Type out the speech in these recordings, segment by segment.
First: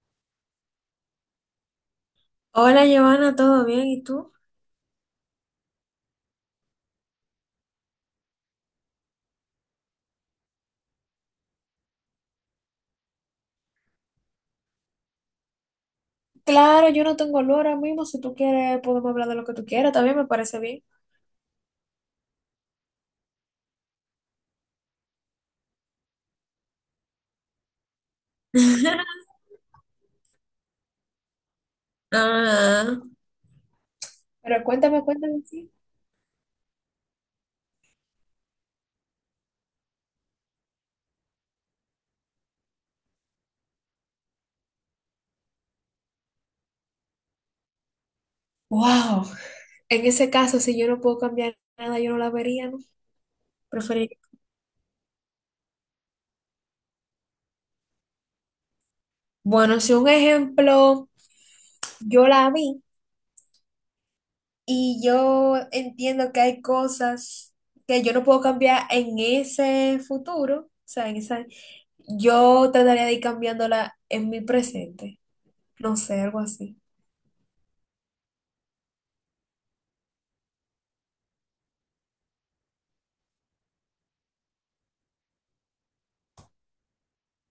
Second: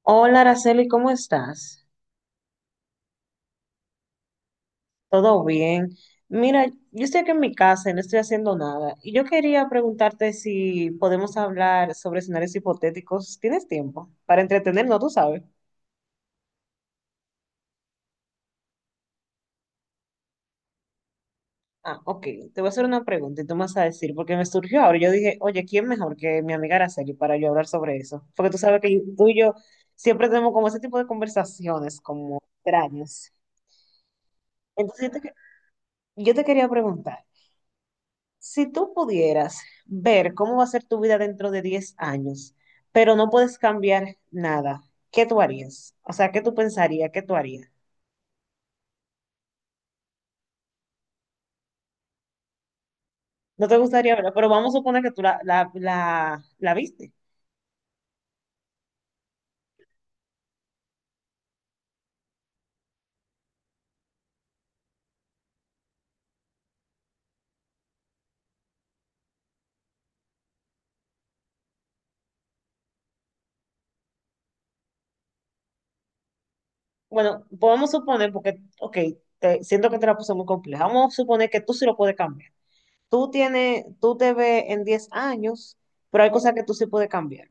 Hola, Araceli, ¿cómo estás? Hola Giovanna, ¿todo bien? ¿Y tú? ¿Todo bien? Mira, yo estoy aquí en mi casa y no estoy haciendo nada. Y yo quería preguntarte si podemos hablar sobre escenarios hipotéticos. ¿Tienes tiempo? Para entretenernos, tú sabes. Claro, yo no tengo olor ahora mismo. Si tú quieres, podemos hablar de lo que tú quieras. También me parece bien. Ah, ok. Te voy a hacer una pregunta y tú me vas a decir, porque me surgió ahora. Yo dije, oye, ¿quién mejor que mi amiga Araceli para yo hablar sobre eso? Porque tú sabes que tú y yo siempre tenemos como ese tipo de conversaciones como Ah, extrañas. pero cuéntame, Entonces, cuéntame, sí. yo te quería preguntar. Si tú pudieras ver cómo va a ser tu vida dentro de 10 años, pero no puedes cambiar nada, ¿qué tú harías? O sea, ¿qué tú pensarías? ¿Qué tú harías? Wow. En ese caso, si yo no puedo cambiar nada, yo no la vería, ¿no? No te Preferir. gustaría verla, pero vamos a suponer que tú la viste. Bueno, si un ejemplo, yo la vi y yo entiendo que hay cosas que yo no puedo cambiar en ese futuro, o sea, en esa, yo trataría de ir cambiándola en mi presente. No sé, algo así. Bueno, pues vamos a suponer, porque, ok, siento que te la puse muy compleja. Vamos a suponer que tú sí lo puedes cambiar. Tú tienes, tú te ves en 10 años, pero hay cosas que tú sí puedes cambiar.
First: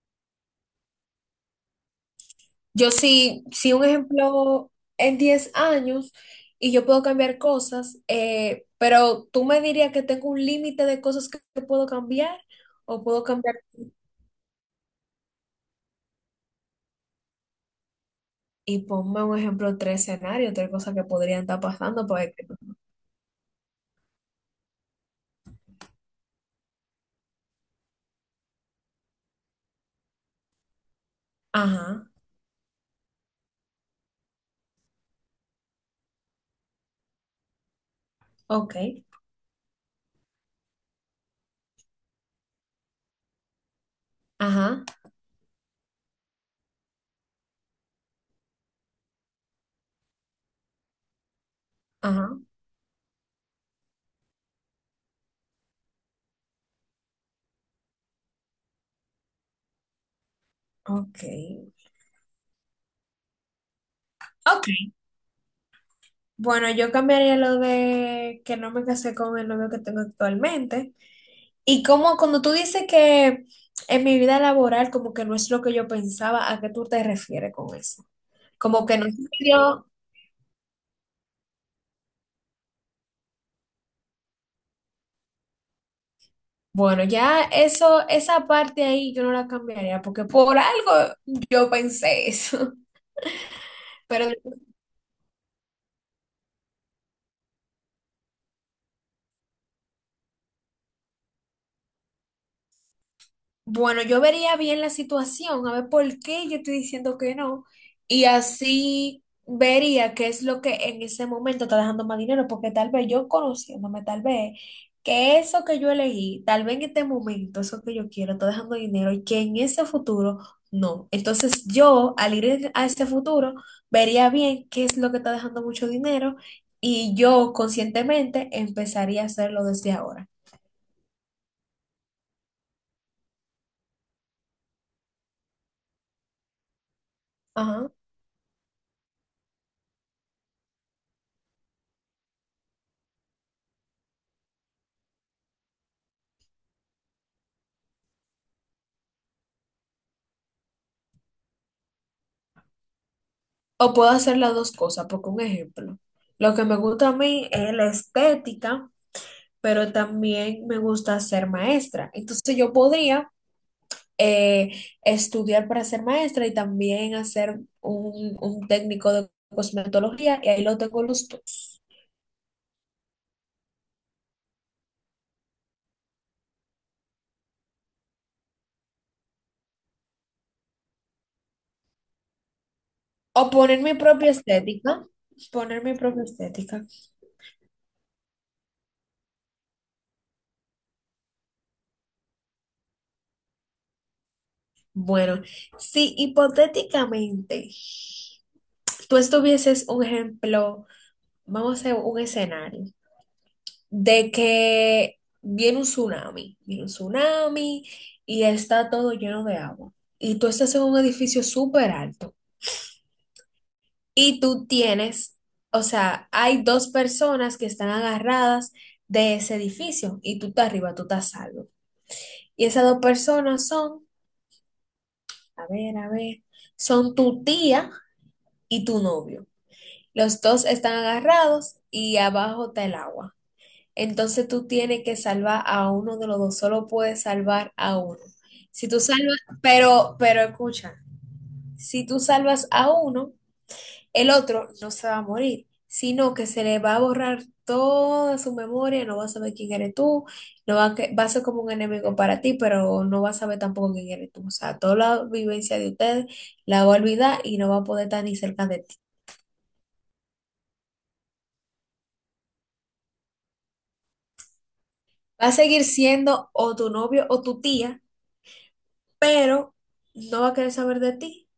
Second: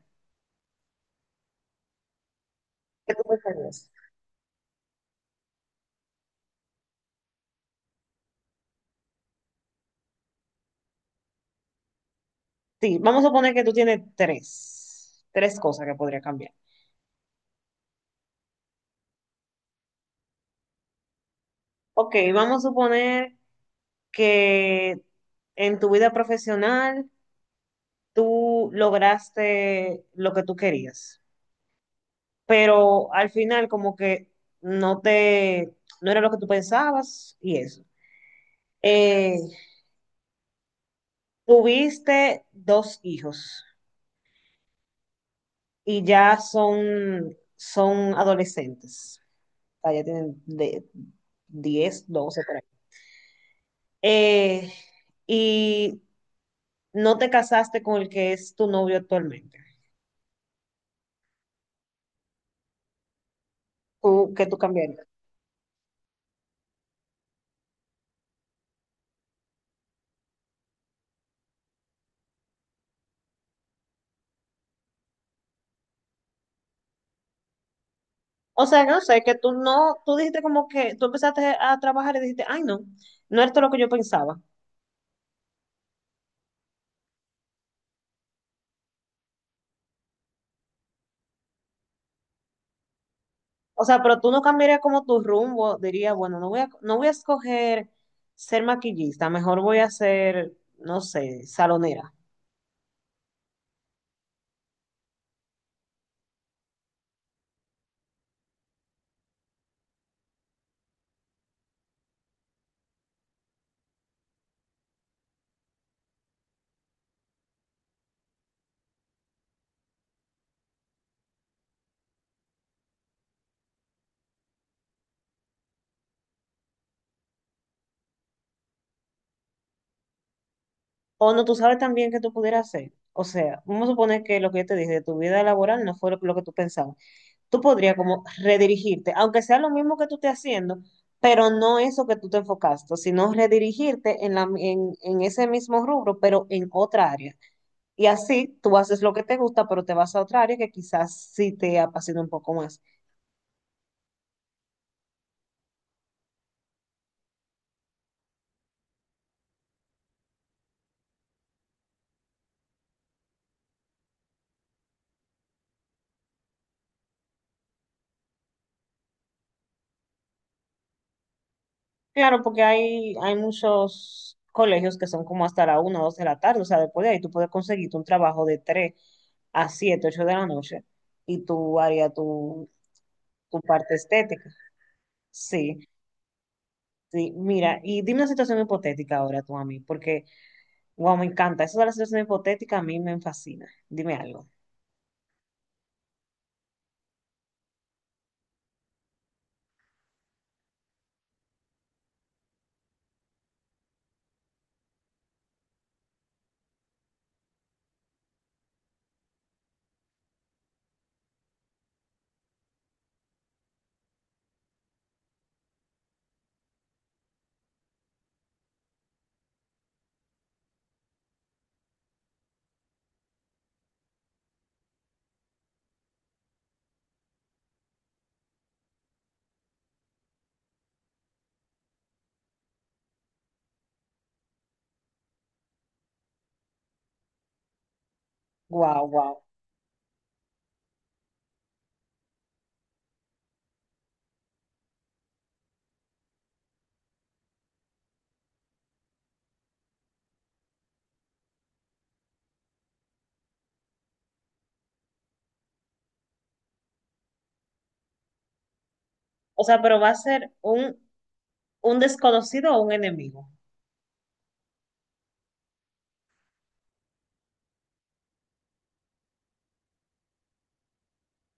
Yo ¿Qué tú sí, sí, un pensarías? ejemplo en 10 años y yo puedo cambiar cosas, pero tú me dirías que tengo un límite de cosas que puedo cambiar Sí, o puedo vamos a suponer cambiar, que tú tienes tres cosas que podría cambiar. y ponme un ejemplo, tres escenarios, tres cosas que podrían estar pasando. Ok, Pues, vamos a suponer que en tu vida profesional tú lograste lo que tú querías, ajá, pero al final como que no te, no era lo que tú pensabas y eso. ok, Eh, Tuviste dos hijos ajá, y ya son, adolescentes, o sea, ya tienen de diez ajá, doce por ahí. Eh, y no te casaste con el que es tu novio actualmente. ok, Tú, que tú ok. cambiarías? Bueno, yo cambiaría lo de que no me casé con el novio que tengo actualmente. Y como cuando tú dices que en mi vida laboral como que no es lo que yo pensaba, ¿a qué tú te refieres con eso? O sea, Como que no no se sé, me que tú dio, no, tú dijiste como que tú empezaste a trabajar y dijiste, ay, no, no esto es todo lo que yo pensaba. bueno, ya eso, esa parte ahí yo no la cambiaría porque por algo yo pensé eso. O sea, pero tú Pero no cambiarías como tu rumbo, dirías, bueno, no voy a escoger ser maquillista, mejor voy a ser, no sé, salonera. bueno, yo vería bien la situación, a ver por qué yo estoy diciendo que no, y así vería qué es lo que en ese momento está dejando más dinero, porque tal vez yo conociéndome, tal vez que eso que yo elegí, tal vez en este momento, eso que yo quiero, está dejando dinero y que en ese futuro no. Entonces yo, al ir en- a ese futuro, vería bien qué es lo que está dejando mucho dinero y yo conscientemente empezaría a hacerlo desde ahora. O no, tú sabes también que tú pudieras hacer. O sea, vamos a suponer que lo que yo te dije de tu vida laboral no fue lo que tú pensabas. Tú Ajá. podrías como redirigirte, aunque sea lo mismo que tú estés haciendo, pero no eso que tú te enfocaste, sino redirigirte en, en ese mismo rubro, pero en otra área. Y así tú haces lo que te gusta, pero te vas a otra área que quizás sí te apasiona un poco más. O puedo hacer las dos cosas, porque un ejemplo, lo que me gusta a mí es la estética, pero también me gusta ser maestra. Entonces yo podría eh, estudiar para ser maestra y también hacer un técnico de cosmetología y ahí lo tengo los dos. Claro, porque hay muchos colegios que son como hasta la 1 o 2 de la tarde, o sea, después de ahí tú puedes conseguirte un trabajo de 3 a 7 8 de la noche y tú harías tu, O tu poner mi parte propia estética. estética. Poner Sí. mi propia estética. Sí, mira, y dime una situación hipotética ahora tú a mí, porque, wow, me encanta. Eso de la situación hipotética a mí me fascina. Dime algo. Bueno, si hipotéticamente tú estuvieses un ejemplo, vamos a hacer un escenario de que viene un tsunami y está todo lleno de agua. Y tú estás en un edificio súper alto y tú tienes, o sea, hay dos personas que están agarradas de ese edificio y tú estás arriba, tú estás salvo. Y esas dos personas son, a ver, son tu tía y tu novio. Los dos están agarrados y abajo está el agua. Entonces tú tienes que salvar a uno de los dos, solo puedes salvar a uno. Si tú Wow, salvas, wow. pero escucha, si tú salvas a uno, el otro no se va a morir, sino que se le va a borrar toda su memoria, no va a saber quién eres tú, no va a, que- va a ser como un enemigo para ti, pero no va a saber tampoco quién eres tú. O sea, toda la vivencia de ustedes la va a olvidar y no va a poder estar ni cerca de ti. O sea, pero va a ser un desconocido o un enemigo. Va a seguir siendo o tu novio o tu tía, pero no va a querer saber de ti.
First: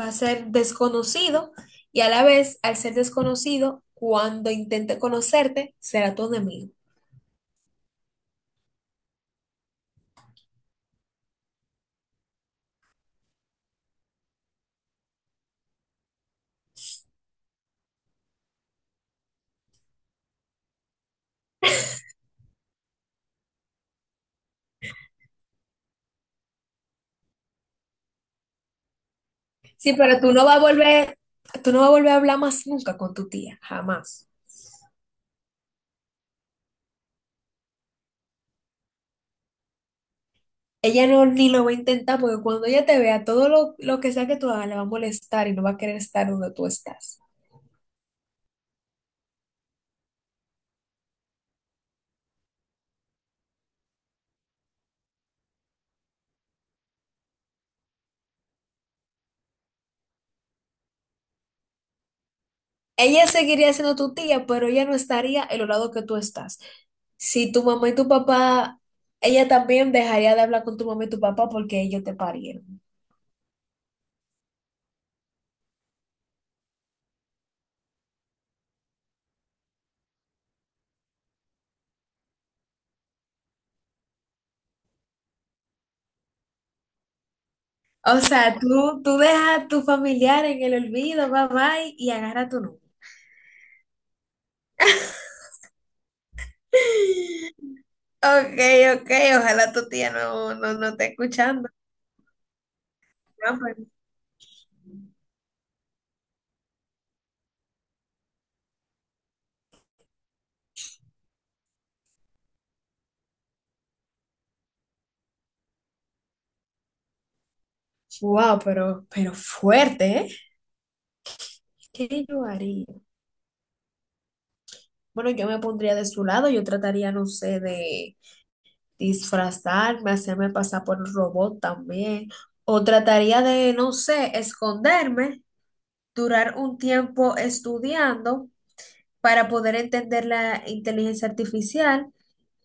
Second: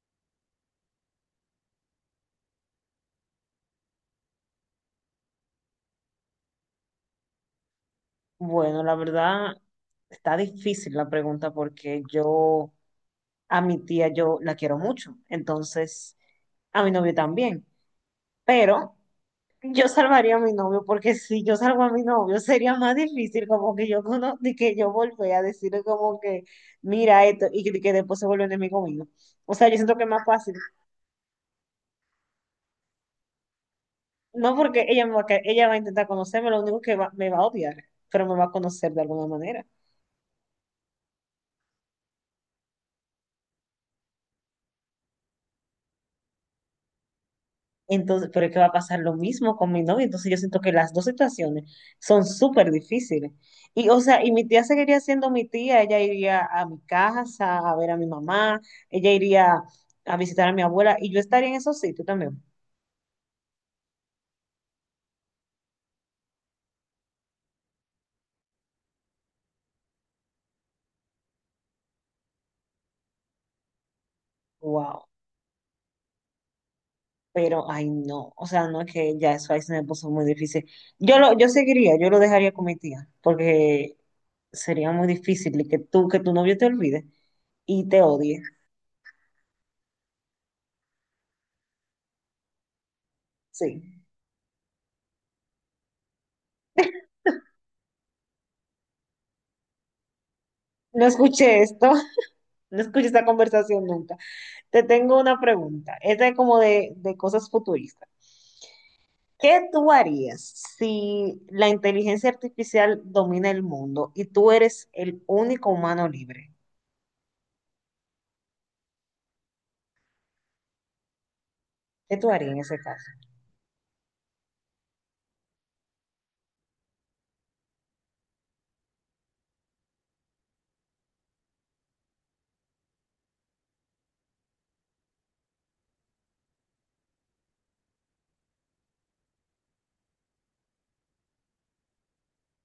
Va a ser desconocido y a la vez, al ser desconocido, cuando intente conocerte, será tu enemigo. Bueno, la verdad, está difícil la pregunta porque yo a mi tía yo la quiero mucho. Entonces, a mi novio también. Pero yo salvaría a mi novio, porque si yo salvo a mi novio, sería más difícil como que yo de que yo volví a decirle como que, mira esto, y que después se vuelve enemigo mío. O sea, yo Sí, siento que es pero más tú no fácil. vas a volver, tú no vas a volver a hablar más nunca con tu tía, jamás. No porque ella me va a, que- ella va a intentar conocerme, lo único que me va a odiar, pero me va a conocer de alguna manera. Ella no ni lo va a intentar porque cuando ella te vea, todo lo que sea que tú hagas le va a molestar y no va a querer estar donde tú estás. Entonces, pero es que va a pasar lo mismo con mi novio. Entonces yo siento que las dos situaciones son súper difíciles. Y, o sea, y mi tía seguiría siendo mi tía. Ella iría a mi casa a ver a mi mamá. Ella iría a visitar a mi abuela. Y yo estaría en esos sitios también. Ella seguiría siendo tu tía, pero ella no estaría en los lados que tú estás. Si tu mamá y tu papá, ella también dejaría de hablar con tu mamá y tu papá porque ellos te parieron. Wow. Pero, ay, no. O sea, no es que ya eso ahí se me puso muy difícil. Yo lo dejaría con mi tía. Porque sería muy difícil que tú, que tu novio te olvide y te O odie. sea, tú dejas a tu familiar en el olvido, bye bye, y agarra tu número. Sí. Ok, ok, ojalá tu tía no No esté escuché escuchando. esto. No escuché esta Ah, pues, conversación nunca. Te tengo una pregunta. Esta es como de cosas futuristas. ¿Qué tú harías si la inteligencia artificial domina el mundo y tú eres el único humano libre? wow, pero fuerte, ¿eh? ¿Qué ¿Qué tú yo harías en ese haría? caso? Bueno, yo me pondría de su lado, yo trataría, no sé, de disfrazarme, hacerme pasar por un robot también, o trataría de, no sé, esconderme, durar un tiempo estudiando para poder entender la inteligencia artificial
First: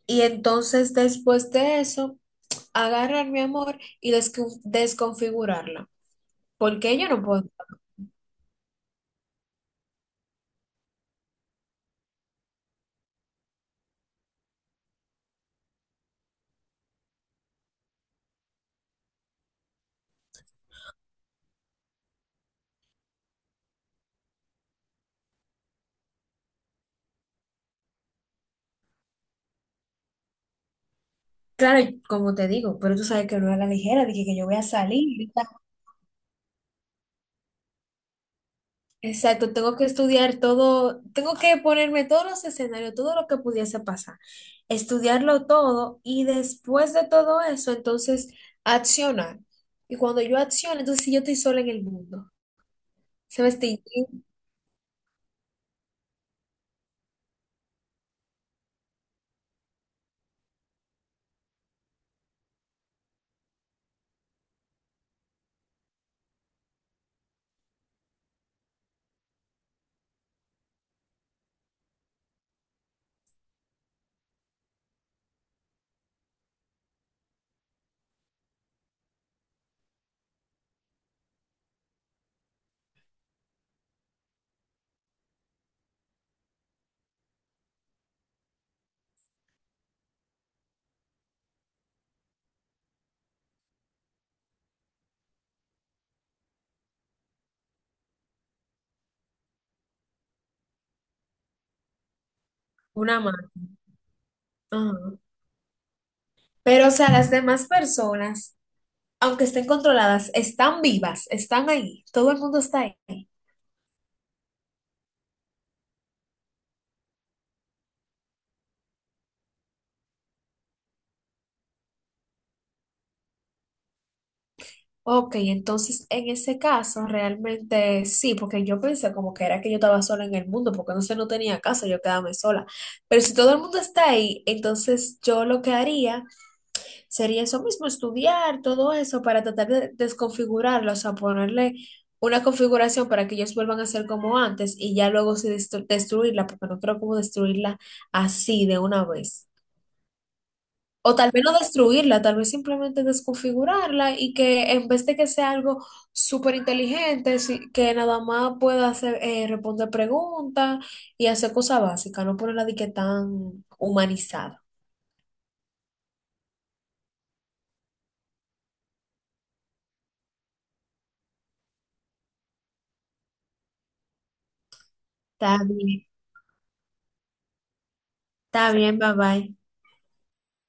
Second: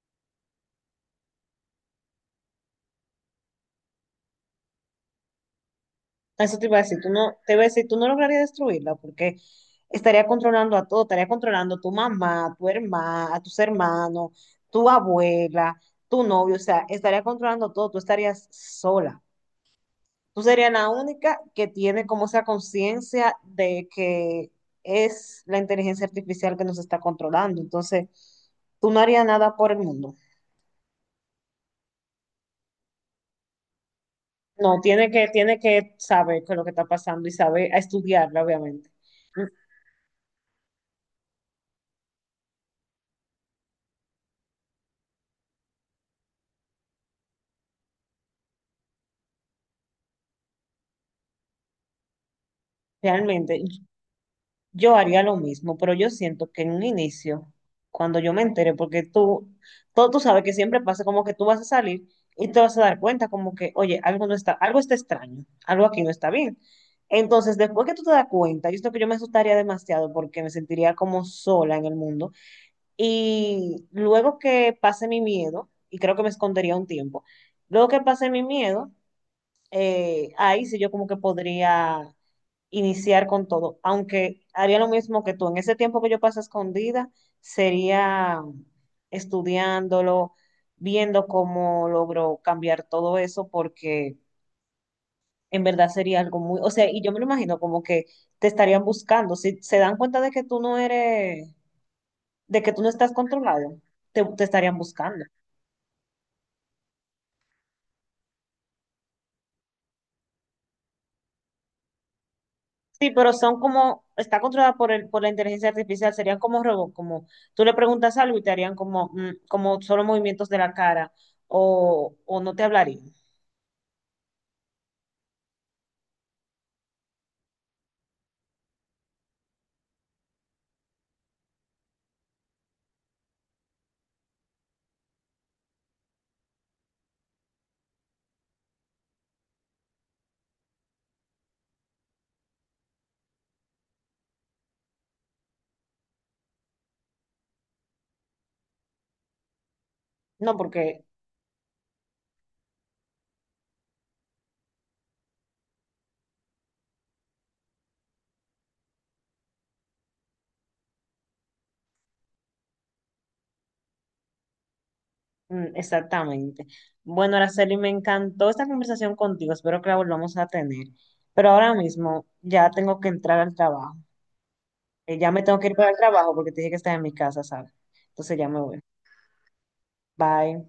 y entonces después de eso, agarrar mi amor y desconfigurarla, Eso te iba a porque decir, yo tú no no, puedo. te iba a decir, tú no lograrías destruirla porque estaría controlando a todo, estaría controlando a tu mamá, a tu hermana, a tus hermanos, tu abuela, tu novio, o sea, estaría controlando todo, tú estarías sola. Tú serías la única que tiene como esa conciencia de que es la inteligencia artificial que nos está controlando. Entonces, tú no harías nada por el mundo. Claro, como te digo, pero tú sabes que no es a la ligera, dije que yo voy a No, tiene que, salir. tiene que saber qué es lo que está pasando y saber a estudiarla, obviamente. Exacto, tengo que estudiar todo, tengo que ponerme todos los escenarios, todo lo que pudiese pasar, estudiarlo todo y después de todo eso, entonces accionar. Y cuando yo acciono, entonces sí, yo estoy sola en el mundo. Se me Realmente, está yendo yo haría lo mismo, pero yo siento que en un inicio, cuando yo me entere, porque tú, todo tú sabes que siempre pasa como que tú vas a salir y te vas a dar cuenta como que, oye, algo no está, algo está extraño, algo aquí no está bien. Entonces, después que tú te das cuenta, yo siento que yo me asustaría demasiado porque me sentiría como sola en el mundo. Y luego que pase mi miedo, y creo que me escondería un tiempo, luego que pase mi miedo, ahí sí yo como que podría iniciar con todo, aunque haría lo mismo que tú. En ese tiempo que yo paso escondida, sería estudiándolo, viendo cómo logro cambiar todo eso, porque en verdad sería algo muy, o sea, y yo me lo imagino como que te estarían buscando. Si se dan cuenta de que tú no eres, de que tú no estás una mano. controlado, te estarían Ajá. buscando. Pero, o sea, las demás personas, aunque estén controladas, están vivas, están ahí, todo el mundo está Sí, ahí. pero son como, está controlada por el, por la inteligencia artificial, serían como robots, como tú le preguntas algo y te harían como, como solo movimientos de la cara o, no te hablarían. Ok, entonces en ese caso realmente sí, porque yo pensé como que era que yo estaba sola en el mundo, porque no sé, no tenía casa, yo quedarme sola. Pero si todo el mundo está ahí, entonces yo lo que haría sería eso mismo, estudiar todo eso para tratar de desconfigurarlo, o sea, ponerle una configuración para que ellos vuelvan a ser como antes y ya luego sí destruirla, porque no creo como destruirla así de una vez. No, porque O tal vez no destruirla, tal vez simplemente desconfigurarla y que en vez de que sea algo súper inteligente, sí- que nada más pueda hacer, responder preguntas y hacer cosas básicas, no ponerla de que tan humanizada. Exactamente. Bueno, Araceli, me encantó esta conversación contigo, espero que la volvamos a tener. Pero ahora mismo ya tengo que entrar al trabajo. Ya me tengo Está que ir para el bien, trabajo porque te dije que estás en mi casa, ¿sabes? Entonces ya me está voy. bien, bye bye. Bye.